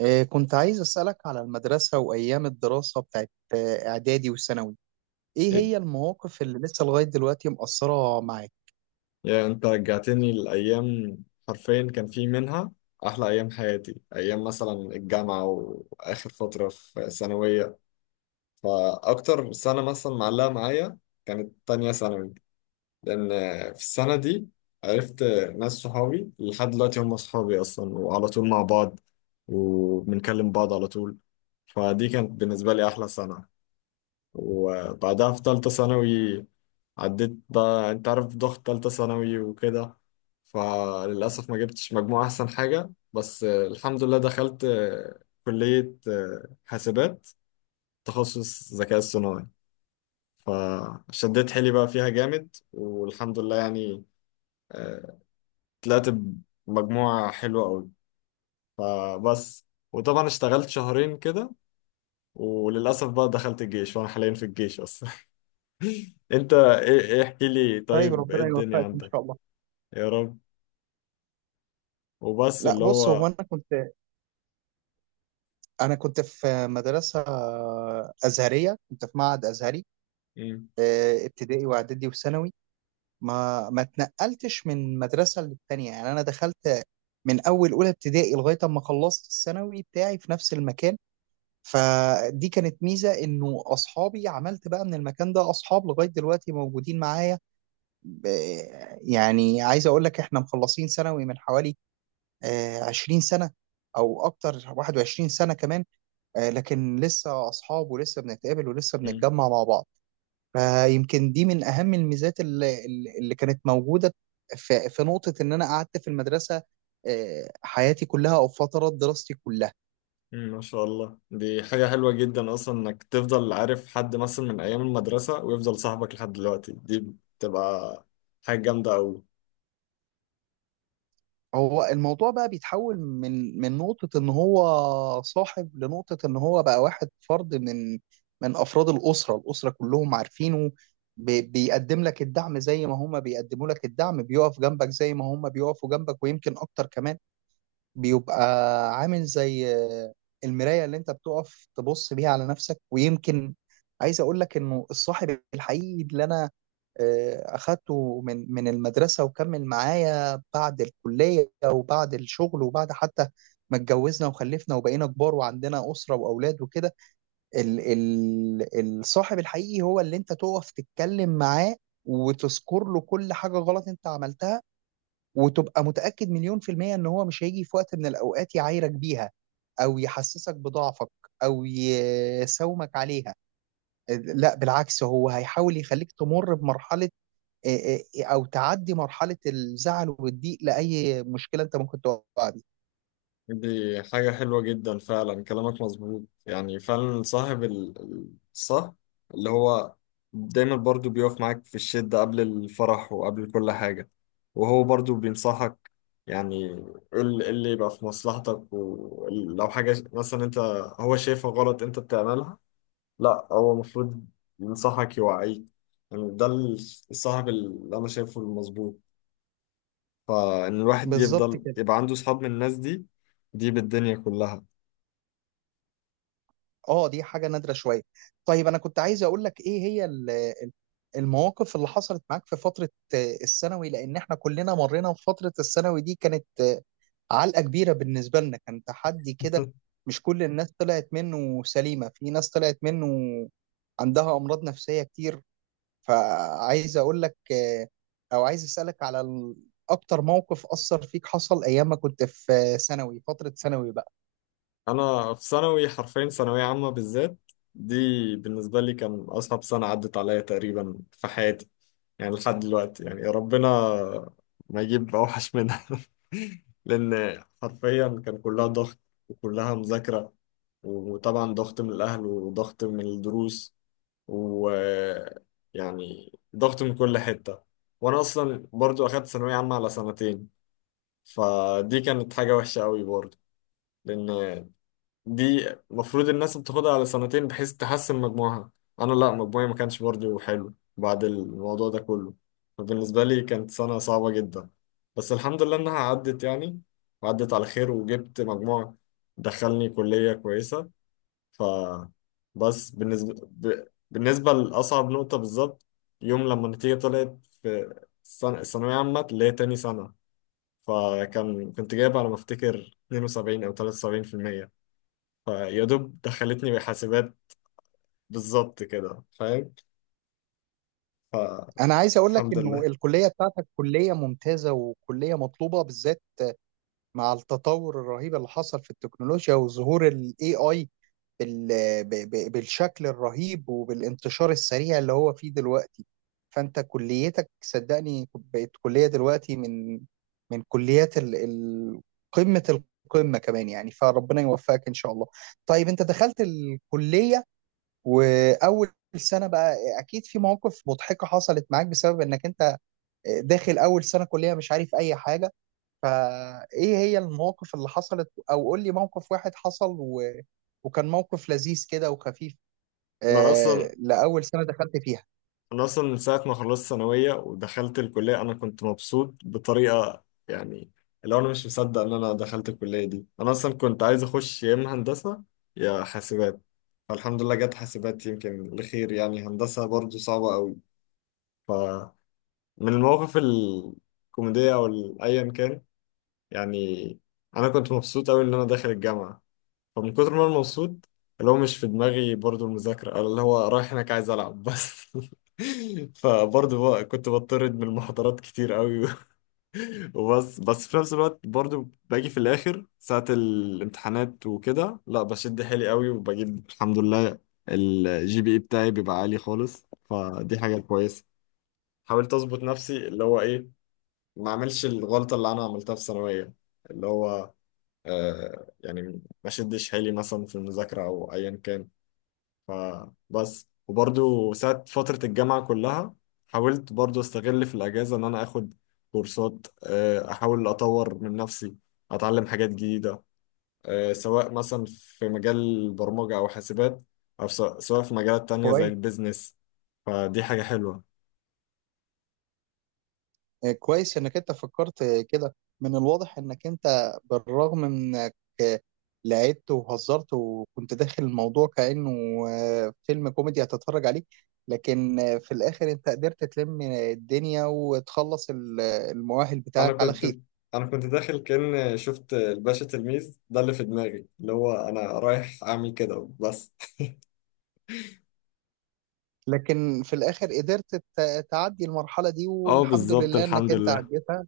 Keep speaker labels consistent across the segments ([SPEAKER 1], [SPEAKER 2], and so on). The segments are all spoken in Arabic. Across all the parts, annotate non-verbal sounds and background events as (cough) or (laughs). [SPEAKER 1] كنت عايز أسألك على المدرسة وأيام الدراسة بتاعت إعدادي وثانوي. إيه هي المواقف اللي لسه لغاية دلوقتي مأثرة معاك؟
[SPEAKER 2] يا انت رجعتني لأيام. حرفيا كان في منها أحلى أيام حياتي، أيام مثلا الجامعة وآخر فترة في ثانوية. فأكتر سنة مثلا معلقة معايا كانت تانية ثانوي، لأن في السنة دي عرفت ناس صحابي لحد دلوقتي هم صحابي أصلا، وعلى طول مع بعض وبنكلم بعض على طول. فدي كانت بالنسبة لي أحلى سنة. وبعدها في تالتة ثانوي عديت بقى، انت عارف ضغط تالتة ثانوي وكده. فللأسف ما جبتش مجموع أحسن حاجة، بس الحمد لله دخلت كلية حاسبات تخصص ذكاء اصطناعي. فشديت حيلي بقى فيها جامد والحمد لله يعني، آه، طلعت بمجموعة حلوة أوي. فبس. وطبعا اشتغلت شهرين كده، وللأسف بقى دخلت الجيش وأنا حاليا في الجيش أصلا. انت ايه- ايه، احكي لي
[SPEAKER 1] طيب
[SPEAKER 2] طيب، ايه
[SPEAKER 1] ربنا
[SPEAKER 2] الدنيا
[SPEAKER 1] يوفقك إن
[SPEAKER 2] عندك؟
[SPEAKER 1] شاء الله.
[SPEAKER 2] يا رب. وبس
[SPEAKER 1] لا
[SPEAKER 2] اللي
[SPEAKER 1] بص، هو
[SPEAKER 2] هو
[SPEAKER 1] أنا كنت في مدرسة أزهرية، كنت في معهد أزهري،
[SPEAKER 2] مم،
[SPEAKER 1] ابتدائي وإعدادي وثانوي. ما اتنقلتش من مدرسة للتانية، يعني أنا دخلت من أول أولى ابتدائي لغاية أما خلصت الثانوي بتاعي في نفس المكان. فدي كانت ميزة، انه اصحابي عملت بقى من المكان ده اصحاب لغاية دلوقتي موجودين معايا. ب- يعني عايز اقول لك احنا مخلصين ثانوي من حوالي 20 سنة او اكتر، 21 سنة كمان. لكن لسه اصحاب ولسه بنتقابل ولسه
[SPEAKER 2] مم،
[SPEAKER 1] بنتجمع مع بعض. فيمكن دي من اهم الميزات اللي كانت موجودة في نقطة ان انا قعدت في المدرسة حياتي كلها او فترات دراستي كلها.
[SPEAKER 2] ما شاء الله، دي حاجة حلوة جدا اصلا انك تفضل عارف حد مثلا من ايام المدرسة ويفضل صاحبك لحد دلوقتي، دي بتبقى حاجة جامدة اوي.
[SPEAKER 1] هو الموضوع بقى بيتحول من نقطة إن هو صاحب لنقطة إن هو بقى واحد فرد من أفراد الأسرة، الأسرة كلهم عارفينه. بيقدم لك الدعم زي ما هما بيقدموا لك الدعم، بيقف جنبك زي ما هما بيقفوا جنبك ويمكن أكتر كمان. بيبقى عامل زي المراية اللي انت بتقف تبص بيها على نفسك، ويمكن عايز اقول لك انه الصاحب الحقيقي اللي انا اخدته من المدرسة وكمل معايا بعد الكلية وبعد الشغل وبعد حتى ما اتجوزنا وخلفنا وبقينا كبار وعندنا أسرة وأولاد وكده. ال ال الصاحب الحقيقي هو اللي انت تقف تتكلم معاه وتذكر له كل حاجة غلط انت عملتها، وتبقى متأكد مليون في المية ان هو مش هيجي في وقت من الاوقات يعايرك بيها، او يحسسك بضعفك، او يساومك عليها. لا بالعكس، هو هيحاول يخليك تمر بمرحلة او تعدي مرحلة الزعل والضيق لأي مشكلة انت ممكن تقع بيها.
[SPEAKER 2] دي حاجة حلوة جدا فعلا، كلامك مظبوط يعني، فعلا صاحب الصح اللي هو دايما برضو بيقف معاك في الشدة قبل الفرح وقبل كل حاجة. وهو برضو بينصحك يعني، اللي يبقى في مصلحتك، ولو حاجة مثلا انت هو شايفها غلط انت بتعملها، لا هو المفروض ينصحك يوعيك. يعني ده الصاحب اللي انا شايفه المظبوط، فان الواحد
[SPEAKER 1] بالظبط
[SPEAKER 2] يفضل
[SPEAKER 1] كده.
[SPEAKER 2] يبقى عنده صحاب من الناس دي، دي بالدنيا كلها.
[SPEAKER 1] اه دي حاجه نادره شويه. طيب انا كنت عايز اقول لك ايه هي المواقف اللي حصلت معاك في فتره الثانوي، لان احنا كلنا مرينا في فتره الثانوي دي، كانت علقه كبيره بالنسبه لنا، كان تحدي كده. مش كل الناس طلعت منه سليمه، في ناس طلعت منه عندها امراض نفسيه كتير. فعايز اقول لك او عايز اسالك على اكتر موقف اثر فيك حصل ايام ما كنت في ثانوي، فتره ثانوي بقى.
[SPEAKER 2] انا في ثانوي حرفيا، ثانويه عامه بالذات دي، بالنسبه لي كان اصعب سنه عدت عليا تقريبا في حياتي. يعني لحد دلوقتي يعني ربنا ما يجيب اوحش منها. (laughs) لان حرفيا كان كلها ضغط وكلها مذاكره، وطبعا ضغط من الاهل وضغط من الدروس و، يعني ضغط من كل حته. وانا اصلا برضو اخدت ثانويه عامه على سنتين، فدي كانت حاجه وحشه قوي برضو، لان دي المفروض الناس بتاخدها على سنتين بحيث تحسن مجموعها. انا لا، مجموعي ما كانش برضه حلو بعد الموضوع ده كله. فبالنسبة لي كانت سنة صعبة جدا، بس الحمد لله انها عدت يعني، وعدت على خير وجبت مجموع دخلني كلية كويسة. ف، بس بالنسبة بالنسبة لأصعب نقطة بالظبط، يوم لما النتيجة طلعت في السنة الثانوية عامة اللي هي تاني سنة، فكان كنت جايب على ما افتكر 72 او 73%، فيا دوب دخلتني بحاسبات بالظبط كده فاهم.
[SPEAKER 1] انا عايز اقول لك
[SPEAKER 2] فالحمد
[SPEAKER 1] انه
[SPEAKER 2] لله.
[SPEAKER 1] الكليه بتاعتك كليه ممتازه وكليه مطلوبه، بالذات مع التطور الرهيب اللي حصل في التكنولوجيا وظهور الاي اي بالشكل الرهيب وبالانتشار السريع اللي هو فيه دلوقتي. فانت كليتك صدقني بقت كليه دلوقتي من من كليات قمه القمه كمان، يعني فربنا يوفقك ان شاء الله. طيب انت دخلت الكليه واول سنه بقى اكيد في مواقف مضحكه حصلت معاك بسبب انك انت داخل اول سنه كليه مش عارف اي حاجه. فايه هي المواقف اللي حصلت او قول لي موقف واحد حصل وكان موقف لذيذ كده وخفيف
[SPEAKER 2] انا
[SPEAKER 1] آه
[SPEAKER 2] اصلا
[SPEAKER 1] لاول سنه دخلت فيها.
[SPEAKER 2] انا اصلا من ساعه ما خلصت ثانويه ودخلت الكليه انا كنت مبسوط بطريقه يعني، اللي هو انا مش مصدق ان انا دخلت الكليه دي. انا اصلا كنت عايز اخش يا اما هندسه يا حاسبات، فالحمد لله جت حاسبات يمكن لخير يعني، هندسه برضو صعبه قوي. فمن المواقف الكوميديه او ايا كان يعني، انا كنت مبسوط قوي ان انا داخل الجامعه، فمن كتر ما انا مبسوط، اللي هو مش في دماغي برضو المذاكرة أو اللي هو رايح هناك عايز ألعب بس. (laughs) فبرضو بقى كنت بطرد من المحاضرات كتير قوي. (laughs) وبس في نفس الوقت برضو باجي في الآخر ساعة الامتحانات وكده، لا بشد حيلي قوي وبجيب الحمد لله الجي بي اي بتاعي بيبقى عالي خالص، فدي حاجة كويسة. حاولت أظبط نفسي اللي هو إيه، ما أعملش الغلطة اللي أنا عملتها في ثانوية، اللي هو يعني ما شدش حيلي مثلا في المذاكرة أو أيا كان. فبس. وبرضو ساعة فترة الجامعة كلها حاولت برضو استغل في الأجازة إن أنا آخد كورسات، أحاول أطور من نفسي، أتعلم حاجات جديدة، سواء مثلا في مجال البرمجة أو حاسبات، أو سواء في مجالات تانية زي
[SPEAKER 1] كويس.
[SPEAKER 2] البيزنس. فدي حاجة حلوة.
[SPEAKER 1] آه كويس انك انت فكرت كده. من الواضح انك انت بالرغم من انك آه، لعبت وهزرت وكنت داخل الموضوع كانه آه فيلم كوميدي هتتفرج عليه. لكن في الاخر انت قدرت تلم الدنيا وتخلص المؤهل
[SPEAKER 2] انا
[SPEAKER 1] بتاعك على
[SPEAKER 2] كنت
[SPEAKER 1] خير.
[SPEAKER 2] انا كنت داخل كأن شفت الباشا تلميذ ده اللي في دماغي، اللي هو انا رايح اعمل كده بس.
[SPEAKER 1] لكن في الاخر قدرت تعدي المرحله دي،
[SPEAKER 2] اه
[SPEAKER 1] والحمد
[SPEAKER 2] بالظبط
[SPEAKER 1] لله انك
[SPEAKER 2] الحمد
[SPEAKER 1] انت
[SPEAKER 2] لله.
[SPEAKER 1] عديتها.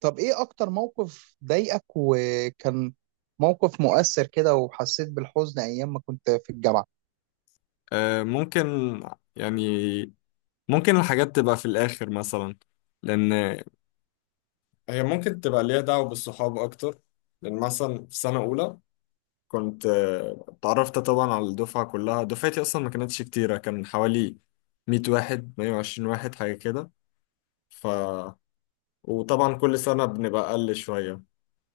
[SPEAKER 1] طب ايه اكتر موقف ضايقك وكان موقف مؤثر كده وحسيت بالحزن ايام ما كنت في الجامعه؟
[SPEAKER 2] آه، ممكن يعني، ممكن الحاجات تبقى في الآخر مثلا، لأن هي ممكن تبقى ليها دعوة بالصحاب أكتر. لأن مثلا في سنة أولى كنت اتعرفت طبعا على الدفعة كلها، دفعتي أصلا ما كانتش كتيرة، كان حوالي 100 واحد 120 واحد حاجة كده. ف، وطبعا كل سنة بنبقى أقل شوية،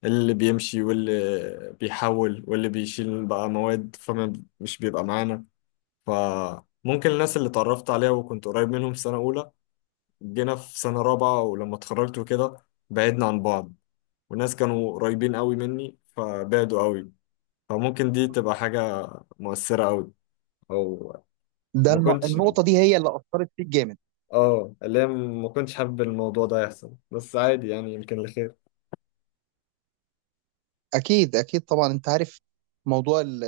[SPEAKER 2] اللي بيمشي واللي بيحول واللي بيشيل بقى مواد فمش بيبقى معانا. فممكن الناس اللي اتعرفت عليها وكنت قريب منهم في سنة أولى، جينا في سنة رابعة ولما اتخرجت وكده بعدنا عن بعض، وناس كانوا قريبين قوي مني فبعدوا قوي، فممكن دي تبقى حاجة مؤثرة قوي. أو ما كنتش،
[SPEAKER 1] النقطه دي هي اللي اثرت فيك جامد؟
[SPEAKER 2] اه اللي هي ما كنتش حابب الموضوع ده يحصل، بس عادي يعني يمكن لخير.
[SPEAKER 1] اكيد طبعا. انت عارف موضوع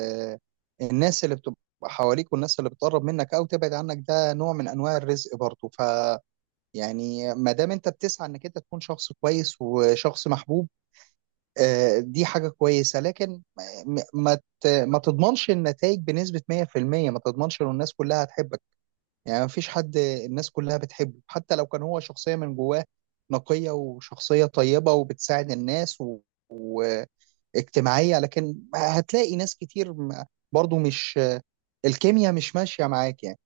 [SPEAKER 1] الناس اللي بتبقى حواليك، والناس اللي بتقرب منك او تبعد عنك، ده نوع من انواع الرزق برضه. يعني ما دام انت بتسعى انك انت تكون شخص كويس وشخص محبوب، دي حاجة كويسة. لكن م- ما ما تضمنش النتائج بنسبة 100%، ما تضمنش ان الناس كلها هتحبك. يعني ما فيش حد الناس كلها بتحبه، حتى لو كان هو شخصية من جواه نقية وشخصية طيبة وبتساعد الناس واجتماعية. لكن هتلاقي ناس كتير م- برضو مش الكيمياء مش ماشية معاك يعني.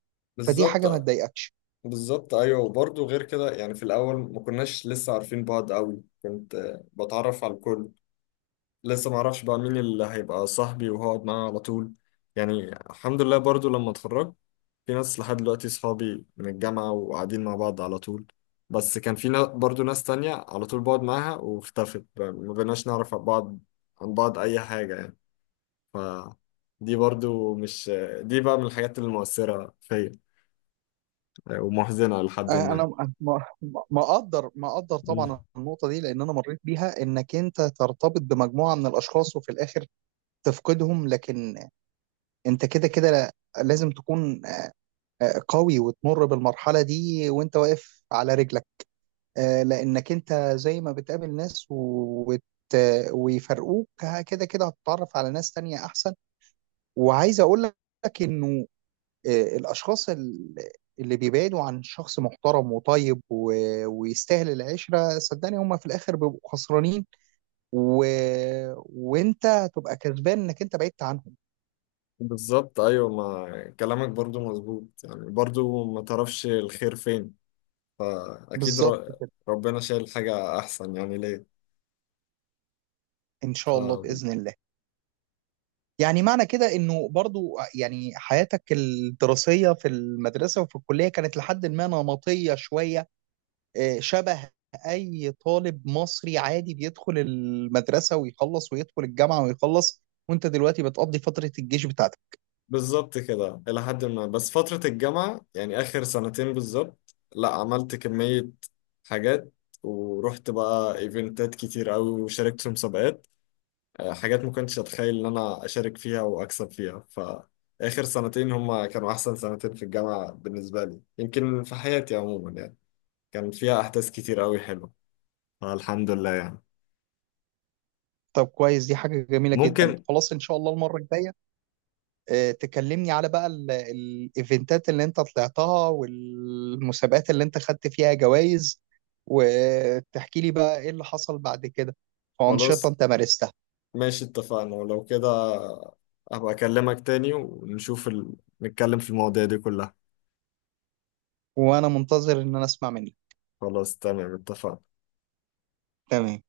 [SPEAKER 1] فدي حاجة ما
[SPEAKER 2] بالظبط،
[SPEAKER 1] تضايقكش.
[SPEAKER 2] بالظبط ايوه. وبرضه غير كده يعني، في الاول ما كناش لسه عارفين بعض قوي، كنت بتعرف على الكل، لسه ما اعرفش بقى مين اللي هيبقى صاحبي وهقعد معاه على طول. يعني الحمد لله برضو لما اتخرجت في ناس لحد دلوقتي صحابي من الجامعة وقاعدين مع بعض على طول. بس كان في برضو ناس تانية على طول بقعد معاها واختفت بقى، ما بقيناش نعرف عن بعض عن بعض أي حاجة يعني. ف، دي برضو مش، دي بقى من الحاجات المؤثرة فيا ومحزنة لحد
[SPEAKER 1] انا
[SPEAKER 2] ما.
[SPEAKER 1] ما اقدر
[SPEAKER 2] مم.
[SPEAKER 1] طبعا النقطه دي، لان انا مريت بيها، انك انت ترتبط بمجموعه من الاشخاص وفي الاخر تفقدهم. لكن انت كده كده لازم تكون قوي وتمر بالمرحله دي وانت واقف على رجلك. لانك انت زي ما بتقابل ناس ويفرقوك، كده كده هتتعرف على ناس تانية احسن. وعايز اقول لك انه الاشخاص اللي بيبعدوا عن شخص محترم وطيب ويستاهل العشره، صدقني هم في الاخر بيبقوا خسرانين، و... وانت هتبقى كسبان انك انت بعدت عنهم.
[SPEAKER 2] بالظبط أيوة، ما كلامك برضو مظبوط يعني، برضو ما تعرفش الخير فين، فأكيد
[SPEAKER 1] بالظبط كده.
[SPEAKER 2] ربنا شايل حاجة أحسن يعني ليه.
[SPEAKER 1] ان شاء الله
[SPEAKER 2] ف-
[SPEAKER 1] باذن الله. يعني معنى كده انه برضو يعني حياتك الدراسيه في المدرسه وفي الكليه كانت لحد ما نمطيه شويه، شبه اي طالب مصري عادي بيدخل المدرسه ويخلص ويدخل الجامعه ويخلص، وانت دلوقتي بتقضي فتره الجيش بتاعتك.
[SPEAKER 2] بالظبط كده إلى حد ما، بس فترة الجامعة يعني آخر سنتين بالظبط لا عملت كمية حاجات، ورحت بقى إيفنتات كتير أوي وشاركت في مسابقات، حاجات ما كنتش أتخيل إن أنا أشارك فيها وأكسب فيها. فآخر سنتين هما كانوا أحسن سنتين في الجامعة بالنسبة لي، يمكن في حياتي عموما يعني، كان فيها أحداث كتير أوي حلوة، فالحمد لله يعني.
[SPEAKER 1] طب كويس، دي حاجة جميلة جدا.
[SPEAKER 2] ممكن.
[SPEAKER 1] خلاص إن شاء الله المرة الجاية تكلمني على بقى الإيفنتات اللي أنت طلعتها والمسابقات اللي أنت خدت فيها جوائز، وتحكي لي بقى إيه اللي حصل بعد كده وأنشطة
[SPEAKER 2] خلاص
[SPEAKER 1] أنت مارستها.
[SPEAKER 2] ماشي اتفقنا، ولو كده هبقى اكلمك تاني ونشوف نتكلم في المواضيع دي كلها.
[SPEAKER 1] وأنا منتظر إن أنا أسمع منك.
[SPEAKER 2] خلاص تمام اتفقنا.
[SPEAKER 1] تمام.